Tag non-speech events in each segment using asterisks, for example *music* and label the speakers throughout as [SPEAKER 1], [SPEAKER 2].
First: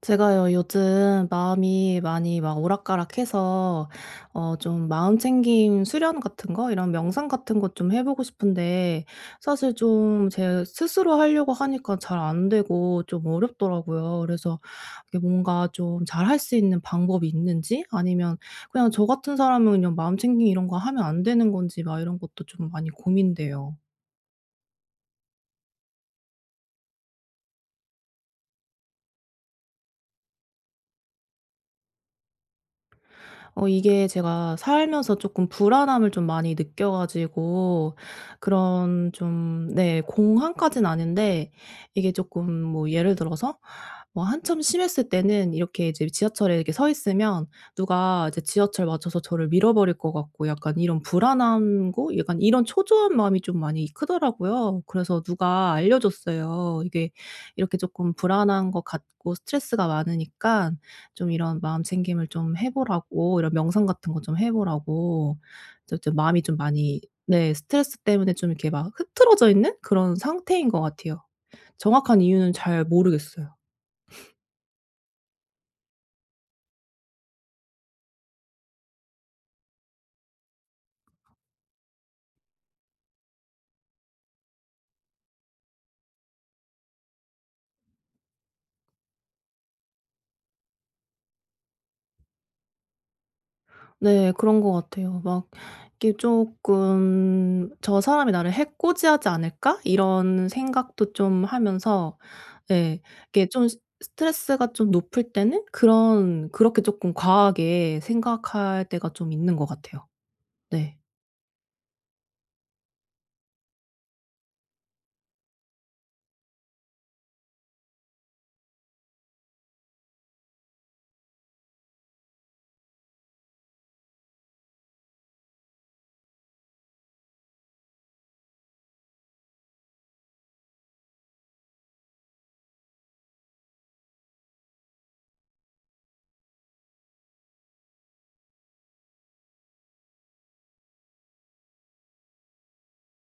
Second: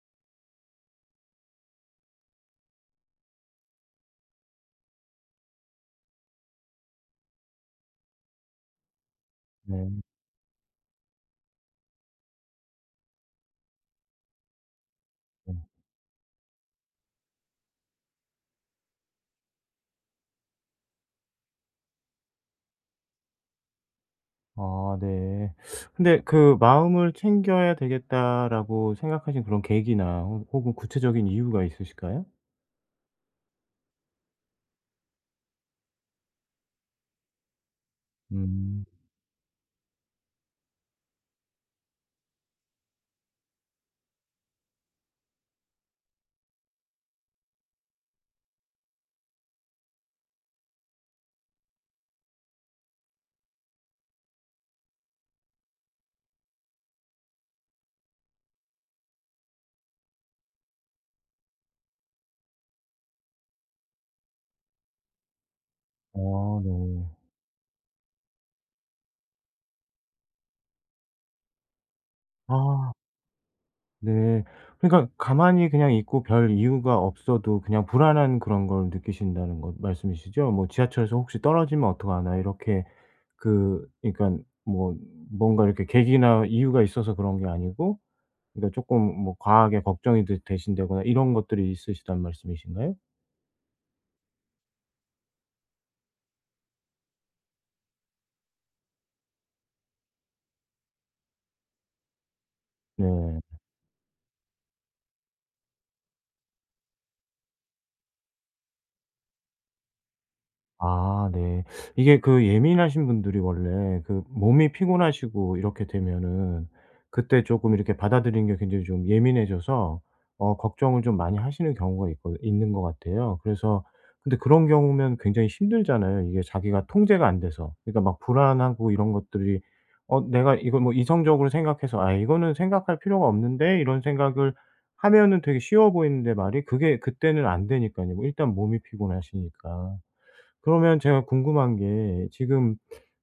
[SPEAKER 1] 제가요, 요즘 마음이 많이 막 오락가락해서, 좀 마음 챙김 수련 같은 거, 이런 명상 같은 것 좀 해보고 싶은데, 사실
[SPEAKER 2] 네.
[SPEAKER 1] 좀 제 스스로 하려고 하니까 잘 안 되고 좀 어렵더라고요. 그래서 이게
[SPEAKER 2] 네.
[SPEAKER 1] 뭔가 좀 잘 할 수 있는 방법이 있는지, 아니면 그냥 저 같은 사람은 그냥 마음 챙김 이런 거 하면 안 되는 건지, 막 이런 것도 좀 많이 고민돼요.
[SPEAKER 2] 아 네. 근데 그 '마음을 챙겨야 되겠다.'라고 생각하신 그런 계기나 혹 혹은 구체적인 이유가 있으실까요?
[SPEAKER 1] 이게 제가 살면서 조금 불안함을 좀 많이 느껴 가지고,
[SPEAKER 2] 음.
[SPEAKER 1] 그런 좀, 네, 공황까진 아닌데, 이게 조금 뭐 예를 들어서, 뭐 한참 심했을 때는 이렇게 이제 지하철에 이렇게 서 있으면 누가 이제 지하철 맞춰서 저를 밀어버릴 것 같고, 약간 이런 불안함고 약간 이런 초조한 마음이 좀 많이 크더라고요. 그래서 누가 알려줬어요. 이게 이렇게 조금 불안한 것 같고 스트레스가 많으니까 좀 이런 마음 챙김을 좀 해 보라고, 이런 명상 같은 거 좀 해 보라고. 좀
[SPEAKER 2] 아
[SPEAKER 1] 마음이 좀
[SPEAKER 2] 네.
[SPEAKER 1] 많이, 네, 스트레스 때문에 좀 이렇게 막 흐트러져 있는 그런 상태인 것 같아요. 정확한 이유는 잘
[SPEAKER 2] 아
[SPEAKER 1] 모르겠어요.
[SPEAKER 2] 네. 그러니까 가만히 그냥 있고 별 이유가 없어도 그냥 불안한 그런 걸 느끼신다는 것 말씀이시죠? 뭐 '지하철에서 혹시 떨어지면 어떡하나.' 이렇게, 그러니까 뭐 뭔가 이렇게 계기나 이유가 있어서 그런 게 아니고, 그러니까 조금 뭐 과하게 걱정이 되 되신다거나 이런 것들이 있으시단 말씀이신가요?
[SPEAKER 1] 네. 그런 것 같아요. 막 이게 조금 '저 사람이 나를 해코지하지 않을까?' 이런 생각도 좀 하면서, 예,
[SPEAKER 2] 네.
[SPEAKER 1] 이게 좀 스 스트레스가 좀 높을 때는 그런 그렇게 조금 과하게 생각할 때가 좀 있는 것 같아요. 네.
[SPEAKER 2] 아 네. 이게 그 예민하신 분들이 원래 그 몸이 피곤하시고 이렇게 되면은, 그때 조금 이렇게 받아들이는 게 굉장히 좀 예민해져서 걱정을 좀 많이 하시는 경우가 있거 있는 것 같아요. 그래서 근데 그런 경우면 굉장히 힘들잖아요. 이게 자기가 통제가 안 돼서. 그러니까 막 불안하고 이런 것들이, 내가 이걸 뭐 이성적으로 생각해서 '아 이거는 생각할 필요가 없는데.' 이런 생각을 하면은 되게 쉬워 보이는데, 말이 그게 그때는 안 되니까요, 일단 몸이 피곤하시니까. 그러면 제가 궁금한 게 지금,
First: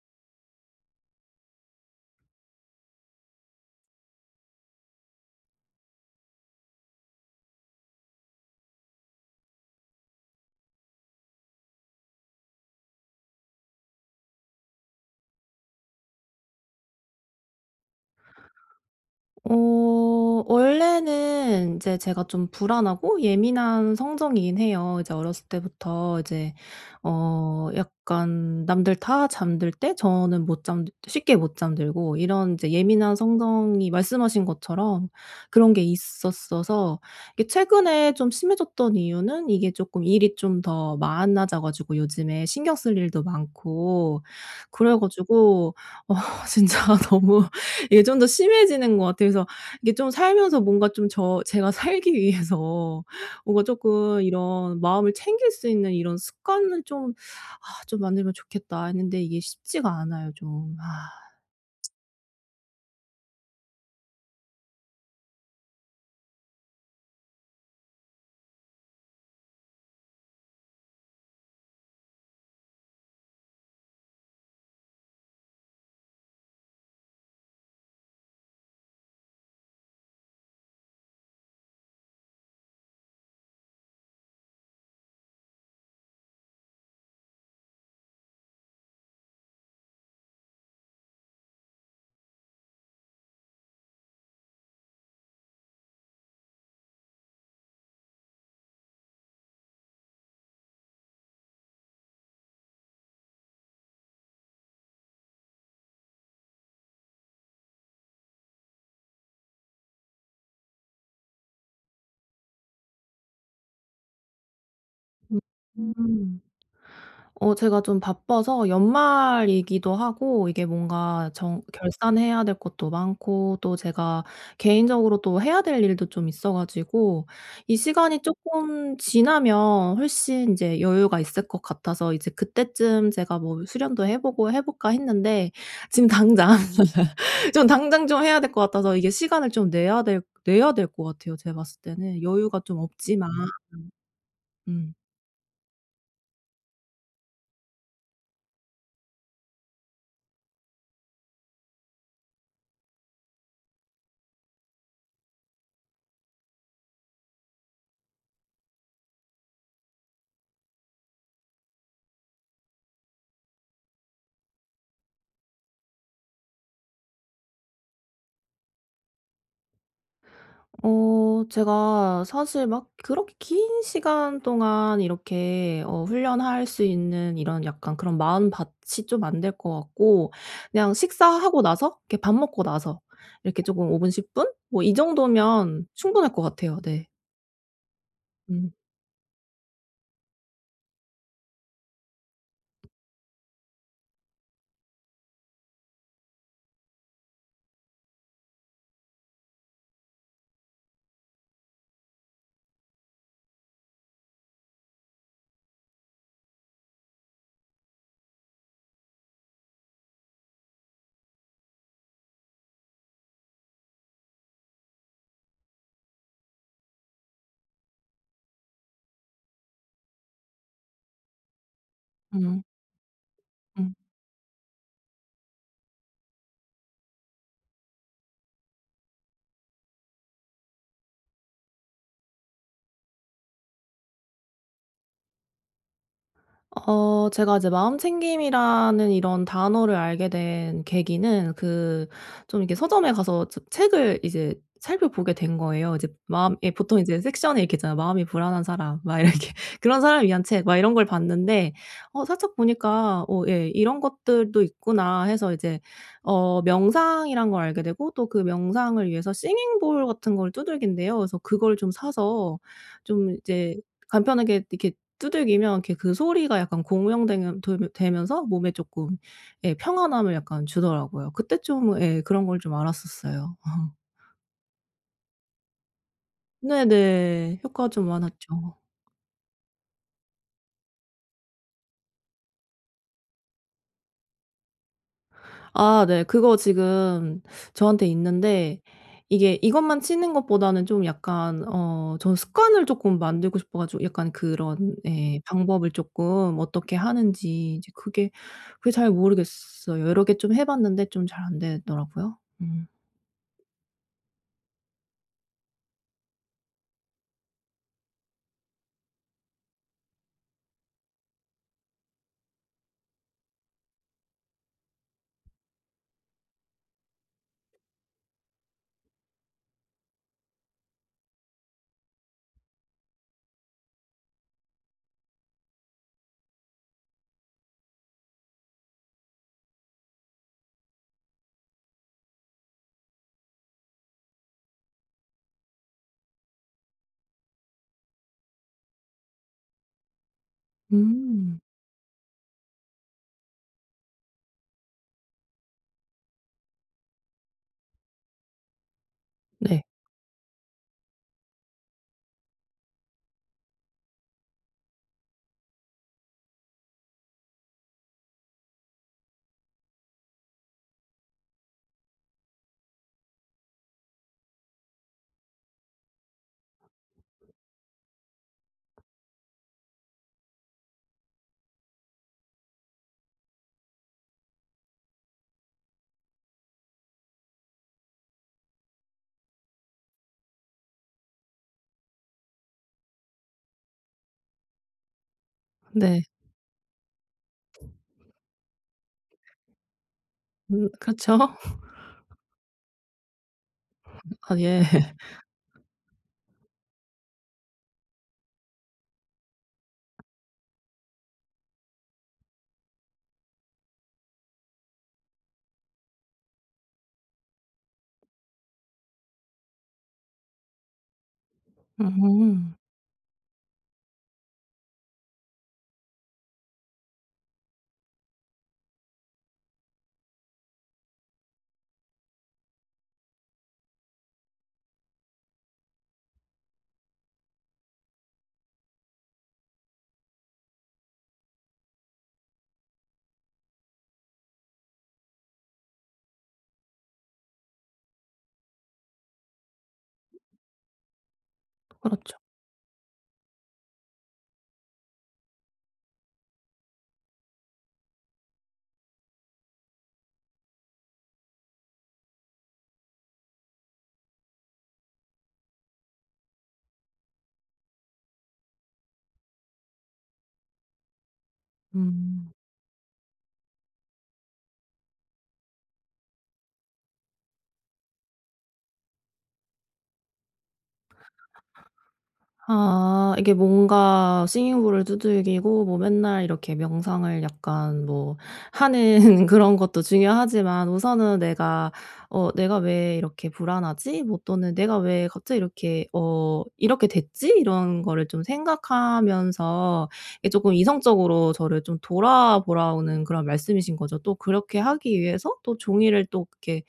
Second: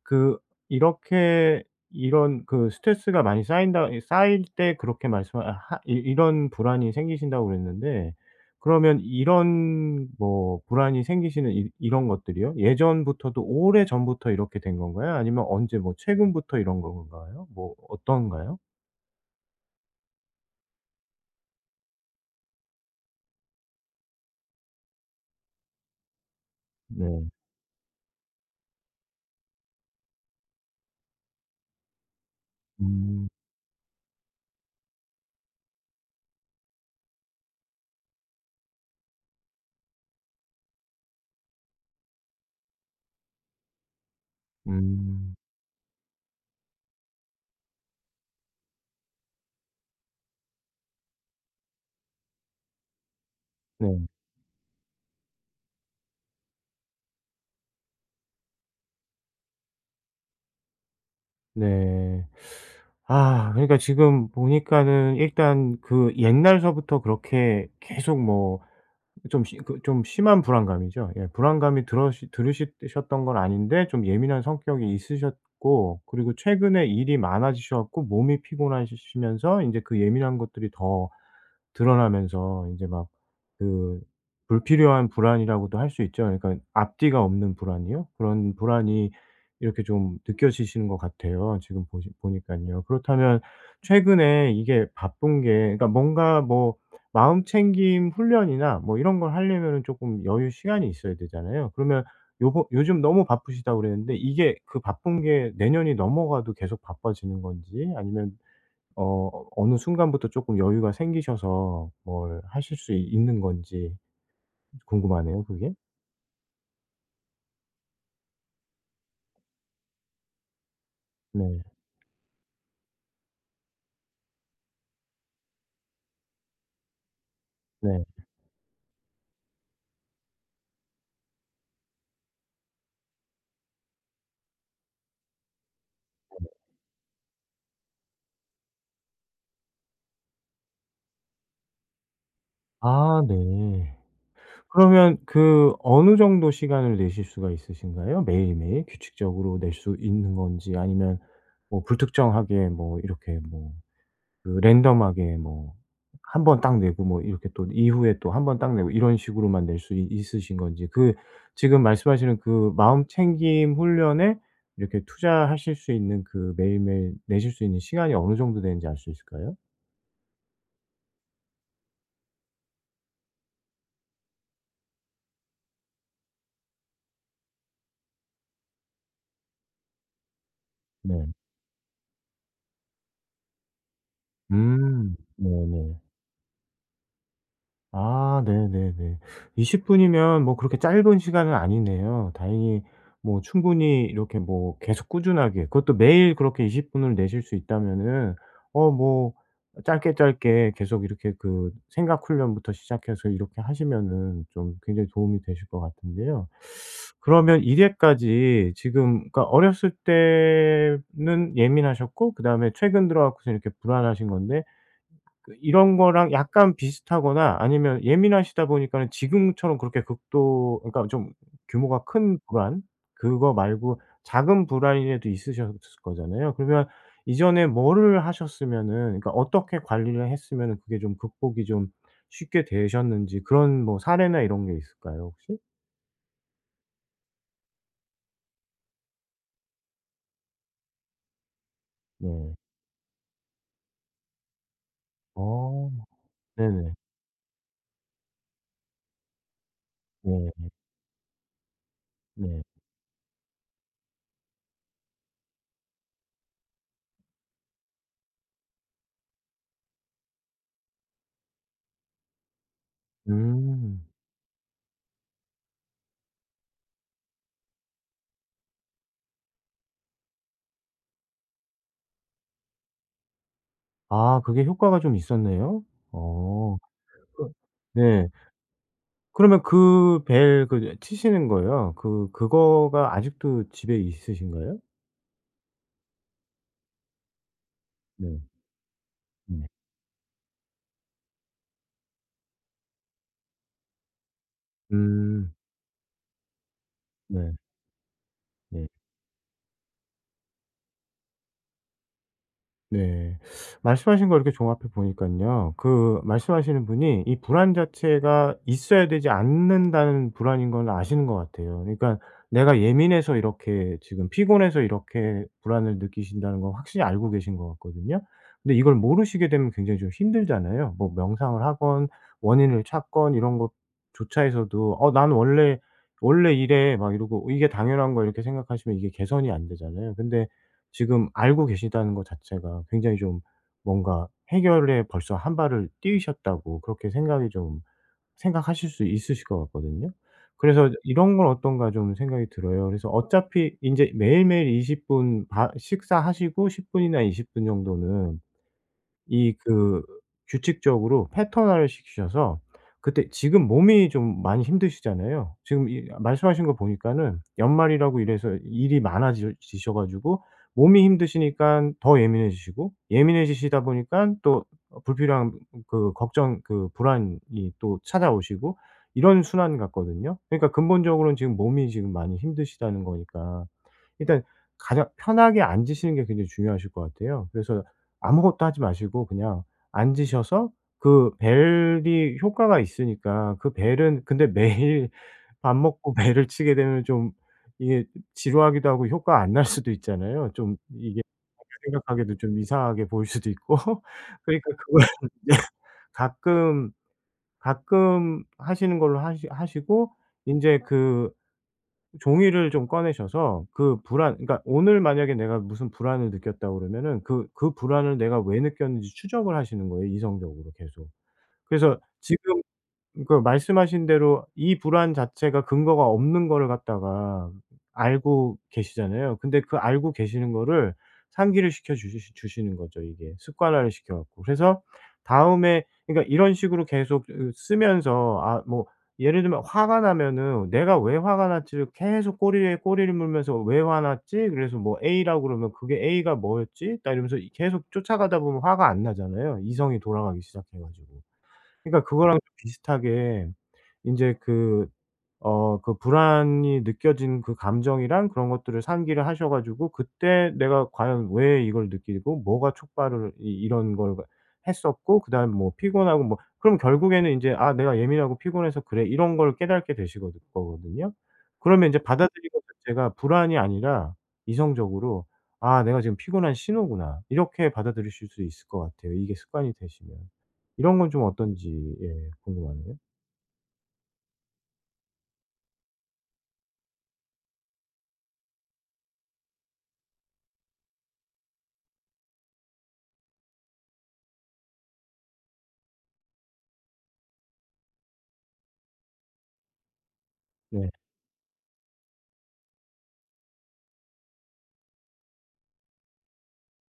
[SPEAKER 2] 그 이렇게 이런 그 스트레스가 많이 쌓인다, 쌓일 때 그렇게 말씀, 아 하 이 이런 불안이 생기신다고 그랬는데, 그러면 이런 뭐 불안이 생기시는 이 이런 것들이요? 예전부터도 오래전부터 이렇게 된 건가요? 아니면 언제 뭐 최근부터 이런 건가요? 뭐 어떤가요?
[SPEAKER 1] 어 원래는 이제 제가 좀 불안하고 예민한 성정이긴 해요. 이제 어렸을 때부터 이제,
[SPEAKER 2] 네.
[SPEAKER 1] 약간 남들 다 잠들 때 저는 못 잠 쉽게 못 잠들고, 이런 이제 예민한
[SPEAKER 2] 음.
[SPEAKER 1] 성정이 말씀하신 것처럼 그런 게 있었어서, 이게 최근에 좀 심해졌던 이유는 이게 조금 일이 좀 더 많아져 가지고 요즘에 신경 쓸 일도 많고, 그래
[SPEAKER 2] 음.
[SPEAKER 1] 가지고, 어 *laughs* 진짜 너무 이게 좀 더 심해지는 것 같아요. 그래서 이게 좀 살면서 뭔가 좀 제가 살기 위해서 *laughs* 뭔가
[SPEAKER 2] 네.
[SPEAKER 1] 쪼끔 이런 마음을 챙길 수 있는 이런 습관을 좀 '아 좀 만들면 좋겠다.' 했는데, 이게 쉽지가 않아요, 좀. 아.
[SPEAKER 2] 네. 아 그러니까 지금 보니까는 일단 그 옛날서부터 그렇게 계속 뭐좀 그 좀 심한 불안감이죠. 예 불안감이 들으 셨던 건 아닌데, 좀 예민한 성격이 있으셨고, 그리고 최근에 일이 많아지셔 갖고 몸이 피곤하시 면서 이제 그 예민한 것들이 더 드러나면서 이제 막 그 불필요한 불안이라고도 할 수 있죠. 그러니까 앞뒤가 없는 불안이요? 그런 불안이 이렇게 좀 느껴지시는 것 같아요, 지금 보시 보니깐요. 그렇다면 최근에 이게 바쁜 게, 그러니까 뭔가, 뭐 마음 챙김 훈련이나 뭐 이런 걸 하려면은 금 여유 시간이 있어야 되잖아요. 그러면 요번 요즘 너무 바쁘시다고 그랬는데, 이게 그 바쁜 게 내년이 넘어가도 계속 바빠지는 건지, 아니면 어느 순간부터 조금 여유가 생기셔서 뭘 하실 수 있는 건지 궁금하네요, 그게.
[SPEAKER 1] 음. 제가 좀 바빠서, 연말이기도 하고 이게 뭔가 정
[SPEAKER 2] 네.
[SPEAKER 1] 결산해야 될 것도 많고, 또 제가 개인적으로 또 해야 될 일도 좀 있어 가지고, 이
[SPEAKER 2] 네.
[SPEAKER 1] 시간이 조금 지나면 훨씬 이제 여유가 있을 것 같아서 이제 그때쯤 제가 뭐 수련도 해 보고 해 볼까 했는데, 지금 당장 *laughs* 좀 당장 좀 해야 될 것 같아서, 이게 시간을 좀 내야 될 것 같아요, 제가 봤을 때는. 여유가 좀
[SPEAKER 2] 아
[SPEAKER 1] 없지만.
[SPEAKER 2] 네.
[SPEAKER 1] 음.
[SPEAKER 2] 그러면 그 어느 정도 시간을 내실 수가 있으신가요? 매일매일 규칙적으로 낼 수 있는 건지, 아니면 뭐 불특정하게 뭐 이렇게 뭐 그 랜덤하게 뭐 한번 딱 내고 뭐 이렇게 또 이후에 또 한번 딱 내고 이런 식으로만 낼 수 있으신 건지, 그 지금 말씀하시는 그 마음챙김 훈련에 이렇게 투자하실 수 있는, 그 매일매일 내실 수 있는 시간이 어느 정도 되는지 알 수 있을까요?
[SPEAKER 1] 제가 사실 막 그렇게 긴 시간 동안 이렇게 훈련할 수 있는 이런 약간 그런 마음밭이 좀 안 될 것 같고, 그냥
[SPEAKER 2] 네.
[SPEAKER 1] 식사하고 나서 이렇게 밥 먹고 나서 이렇게 조금5분 10분 뭐 이
[SPEAKER 2] 음.
[SPEAKER 1] 정도면
[SPEAKER 2] 네네.
[SPEAKER 1] 충분할 것 같아요. 네.
[SPEAKER 2] 아
[SPEAKER 1] 음.
[SPEAKER 2] 네네네. 20분 분이면 뭐 그렇게 짧은 시간은 아니네요. 다행히 뭐 충분히 이렇게 뭐 계속 꾸준하게 그것도 매일 그렇게 20분 분을 내실 수 있다면은, 뭐 짧게 짧게 계속 이렇게 그 생각 훈련부터 시작해서 이렇게 하시면은 좀 굉장히 도움이 되실 것 같은데요. 그러면 이래까지 지금, 그러니까 어렸을 때는 예민하셨고 그다음에 최근 들어 갖고서 이렇게 불안하신 건데, 이런 거랑 약간 비슷하거나 아니면 예민하시다 보니까는 지금처럼 그렇게 극도, 그러니까 좀 규모가 큰
[SPEAKER 1] 음.
[SPEAKER 2] 불안, 그거
[SPEAKER 1] 음.
[SPEAKER 2] 말고 작은 불안이라도 있으셨을 거잖아요. 그러면 이전에 뭐를 하셨으면은, 그러니까 어떻게 관리를 했으면은 그게 좀 극복이 좀 쉽게 되셨는지, 그런 뭐 사례나 이런 게 있을까요 혹시?
[SPEAKER 1] 제가 이제 마음챙김이라는 이런 단어를 알게 된 계기는, 그
[SPEAKER 2] 네.
[SPEAKER 1] 좀 이렇게 서점에 가서 저 책을 이제 살펴보게 된
[SPEAKER 2] 어.
[SPEAKER 1] 거예요. 이제 마음, 예,
[SPEAKER 2] 네네.
[SPEAKER 1] 보통 이제 섹션에 이렇게 있잖아요. 마음이 불안한 사람 막 이렇게 *laughs* 그런 사람을 위한
[SPEAKER 2] 네.
[SPEAKER 1] 책 막 이런 걸 봤는데, 살짝
[SPEAKER 2] 네.
[SPEAKER 1] 보니까 '어 예 이런 것들도 있구나.' 해서 이제 명상이란 걸 알게 되고, 또 그 명상을 위해서 싱잉 볼 같은 걸 두들긴대요. 그래서 그걸 좀 사서 좀 이제
[SPEAKER 2] 음.
[SPEAKER 1] 간편하게 이렇게 두들기면, 이렇게 그 소리가 약간 공명되면 돌며 되면서 몸에 쪼끔, 예, 평안함을 약간 주더라고요. 그때 좀, 예, 그런 걸 좀 알았었어요.
[SPEAKER 2] 아 그게 효과가 좀 있었네요. 어. 그
[SPEAKER 1] 네네. 효과가 좀
[SPEAKER 2] 네.
[SPEAKER 1] 많았죠.
[SPEAKER 2] 그러면 그 벨 그 치시는 거요. 그거가 아직도 집에 있으신가요?
[SPEAKER 1] 아, 네. 그거 지금 저한테
[SPEAKER 2] 네.
[SPEAKER 1] 있는데, 이게
[SPEAKER 2] 네.
[SPEAKER 1] 이것만 치는 것보다는 좀 약간, 저는 습관을 쪼끔 만들고 싶어 가지고, 약간 그런, 예,
[SPEAKER 2] 음.
[SPEAKER 1] 방법을 쪼끔 어떻게
[SPEAKER 2] 네.
[SPEAKER 1] 하는지 이제 그게
[SPEAKER 2] 네.
[SPEAKER 1] 그게 잘 모르겠어요. 여러 개 좀 해 봤는데 좀 잘 안 되더라고요. 음.
[SPEAKER 2] 네. 말씀하신 걸 이렇게 종합해 보니깐요. 그 말씀하시는 분이 이 불안 자체가 있어야 되지 않는다는 불안인 걸 아시는 것 같아요. 그러니까 내가 예민해서 이렇게 지금 피곤해서 이렇게 불안을 느끼신다는 건 확실히 알고 계신 것 같거든요. 근데 이걸 모르시게 되면 굉장히 좀 힘들잖아요. 뭐 명상을 하건 원인을 찾건 이런 것조차 해서도 '어 난 원래 원래 이래.' 막 이러고 이게 당연한 거 이렇게 생각하시면 이게 개선이 안 되잖아요. 근데 지금 알고 계시다는 것 자체가 굉장히 좀 뭔가 해결에 벌써 한 발을 뛰셨다고 그렇게, 생각이 좀 생각하실 수 있으실 것 같거든요. 그래서 이런 건
[SPEAKER 1] 음.
[SPEAKER 2] 어떤가 좀 생각이 들어요. 그래서 어차피 인제 매일매일 20분바 식사하시고 10분 분이나 20분 정도는 이
[SPEAKER 1] 네.
[SPEAKER 2] 그 규칙적으로 패턴화를 시키셔서, 그때 지금 몸이 좀 많이 힘드시잖아요. 지금 이 말씀하신 거 보니까는 연말이라고 이래서 일이 많아지 셔 가지고 몸이 힘드시니까 더 예민해지시고, 예민해지시다 보니깐 또 불필요한 그 걱정, 그 불안이 또 찾아오시고, 이런 순환 같거든요. 그러니까 근본적으로는 지금 몸이 지금 많이 힘드시다는 거니까 일단 가장 편하게 앉으시는 게 굉장히 중요하실 것 같아요. 그래서 아무것도 하지 마시고 그냥 앉으셔서, 그 벨이 효과가 있으니까, 그 벨은 근데 매일 *laughs* 밥 먹고
[SPEAKER 1] 네.
[SPEAKER 2] 벨을 치게 되면 좀 이게 지루하기도 하고 효과 안 날 수도 있잖아요. 좀
[SPEAKER 1] 음,
[SPEAKER 2] 이게
[SPEAKER 1] 그렇죠. *laughs*
[SPEAKER 2] 생각하기도 좀 이상하게 보일 수도 있고. *laughs*
[SPEAKER 1] 아,
[SPEAKER 2] 그러니까
[SPEAKER 1] 예.
[SPEAKER 2] 그걸 *laughs* 제 가끔, 가끔 하시는 걸로 하시고, 이제그 종이를 좀 꺼내셔서, 그 불안, 그러니까 오늘 만약에 내가 무슨 불안을 느꼈다고 그러면은 그 불안을 내가 왜 느꼈는지 추적을 하시는 거예요, 이성적으로 계속. 그래서 지금,
[SPEAKER 1] 음.
[SPEAKER 2] 그러니까 말씀하신 대로 이 불안 자체가 근거가 없는 거를 갖다가 알고 계시잖아요. 근데 그 알고 계시는 거를 상기를 시켜 주시는 거죠 이게. 습관화를 시켜 갖고. 그래서 다음에 그러니까 이런 식으로 계속 으 쓰면서 아 뭐, 예를 들면 화가 나면은 '내가 왜 화가 났지?'를 계속 꼬리에 꼬리를 물면서 '왜 화났지?' 그래서 뭐 A라고 그러면 '그게 A가 뭐였지?' 딱 이러면서 계속 쫓아가다 보면 화가 안 나잖아요, 이성이 돌아가기 시작해 가지고. 그러니까
[SPEAKER 1] 그렇죠.
[SPEAKER 2] 그거랑 비슷하게 인제 그, 그 불안이 느껴진 그 감정이랑 그런 것들을 상기를 하셔 가지고, 그때 내가 과연 왜 이걸 느끼고 뭐가 촉발을 이 이런 걸 했었고, 그다뭐 피곤하고 뭐 그럼 결국에는 이제 '아 내가 예민하고 피곤해서 그래.' 이런 걸 깨닫게 되시거 거거든요. 그러면 이제 받아들이는
[SPEAKER 1] 음.
[SPEAKER 2] 자체가 불안이 아니라 이성적으로 '아 내가 지금 피곤한 신호구나.' 이렇게 받아들이실 수 있을 것 같아요, 이게 습관이 되시면. 이런 건 좀 어떤지, 예 궁금하네요.
[SPEAKER 1] 아, 이게 뭔가 싱잉볼을 두들기고 뭐 맨날 이렇게 명상을 약간 뭐 하는 *laughs* 그런 것도 중요하지만, 우선은 내가 '어 내가 왜 이렇게 불안하지?' 뭐 또는 '내가 왜 갑자기 이렇게 이렇게 됐지?' 이런 거를 좀 생각하면서, 이게 조금
[SPEAKER 2] 네.
[SPEAKER 1] 이성적으로 저를 좀 돌아보라는 그런 말씀이신 거죠. 또 그렇게 하기 위해서 또 종이를 또 이렇게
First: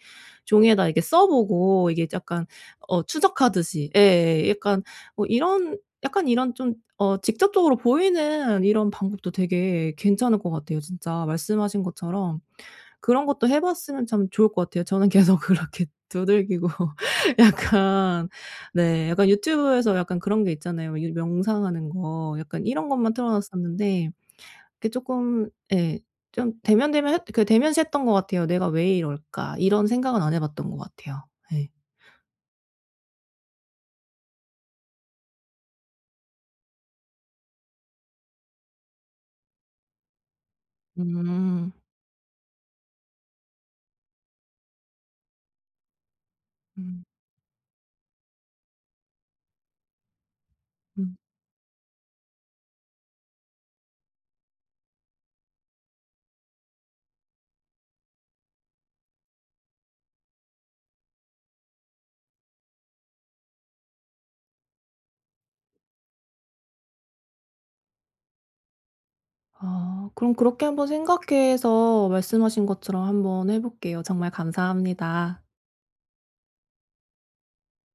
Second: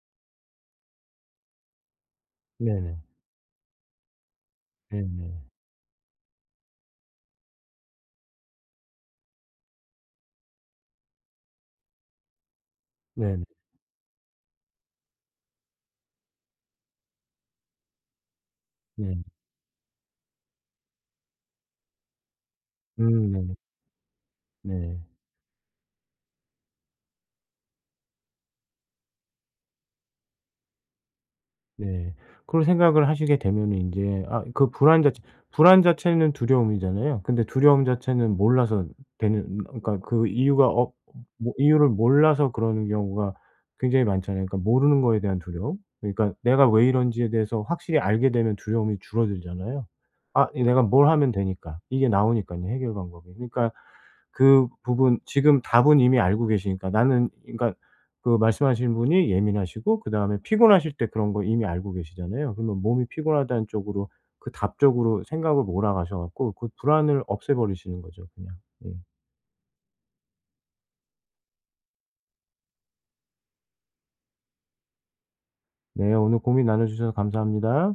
[SPEAKER 1] 종이에다 이렇게 써 보고, 이게 약간
[SPEAKER 2] 네네.
[SPEAKER 1] 추적하듯이, 예예, 약간, 뭐
[SPEAKER 2] 네네.
[SPEAKER 1] 이런, 약간 이런 좀, 직접적으로 보이는 이런 방법도 되게 괜찮을 것 같아요. 진짜 말씀하신 것처럼 그런
[SPEAKER 2] 네네.
[SPEAKER 1] 것도 해 봤으면 참 좋을 것 같아요. 저는 *laughs* 계속 그렇게 두들기고 *laughs* 약간, 네,
[SPEAKER 2] 네.
[SPEAKER 1] 약간 유튜브에서 약간 그런 게 있잖아요. 이 명상하는 거 약간 이런 것만 틀어
[SPEAKER 2] 네네.
[SPEAKER 1] 놨었는데, 그게
[SPEAKER 2] 네.
[SPEAKER 1] 쪼끔, 예, 좀 대면대면 했 그 대면시 했던 것 같아요. '내가 왜 이럴까?' 이런 생각은 안 해 봤던 것 같아요. 예.
[SPEAKER 2] 네. 그런 생각을 하시게 되면은 인제 아 그 불안 자체, 불안 자체는 두려움이잖아요. 근데 두려움 자체는 몰라서 되는, 그러니까 그 이유가 없 뭐
[SPEAKER 1] 음.
[SPEAKER 2] 이유를 몰라서 그러는 경우가 굉장히 많잖아요. 그러니까 모르는 거에 대한 두려움. 그러니까 내가 왜
[SPEAKER 1] 음.
[SPEAKER 2] 이런지에 대해서 확실히 알게 되면 두려움이 줄어들잖아요. 아 이 내가 뭘
[SPEAKER 1] 음.
[SPEAKER 2] 하면 되니까, 이게 나오니깐요, 해결 방법이. 그러니까 그 부분 지금 답은 이미 알고 계시니까 나는, 그러니까 그 말씀하신 분이 예민하시고 그다음에 피곤하실 때 그런 거 이미 알고 계시잖아요. 그러면 몸이 피곤하다는 쪽으로, 그 답 쪽으로 생각을 몰아가셔 갖고 그 불안을 없애 버리시는 거죠, 그냥. 예.
[SPEAKER 1] 아, 그럼 그렇게 한번 생각해서 말씀하신 것처럼 한번 해 볼게요. 정말 감사합니다.
[SPEAKER 2] 네 오늘 고민 나눠 주셔서 감사합니다.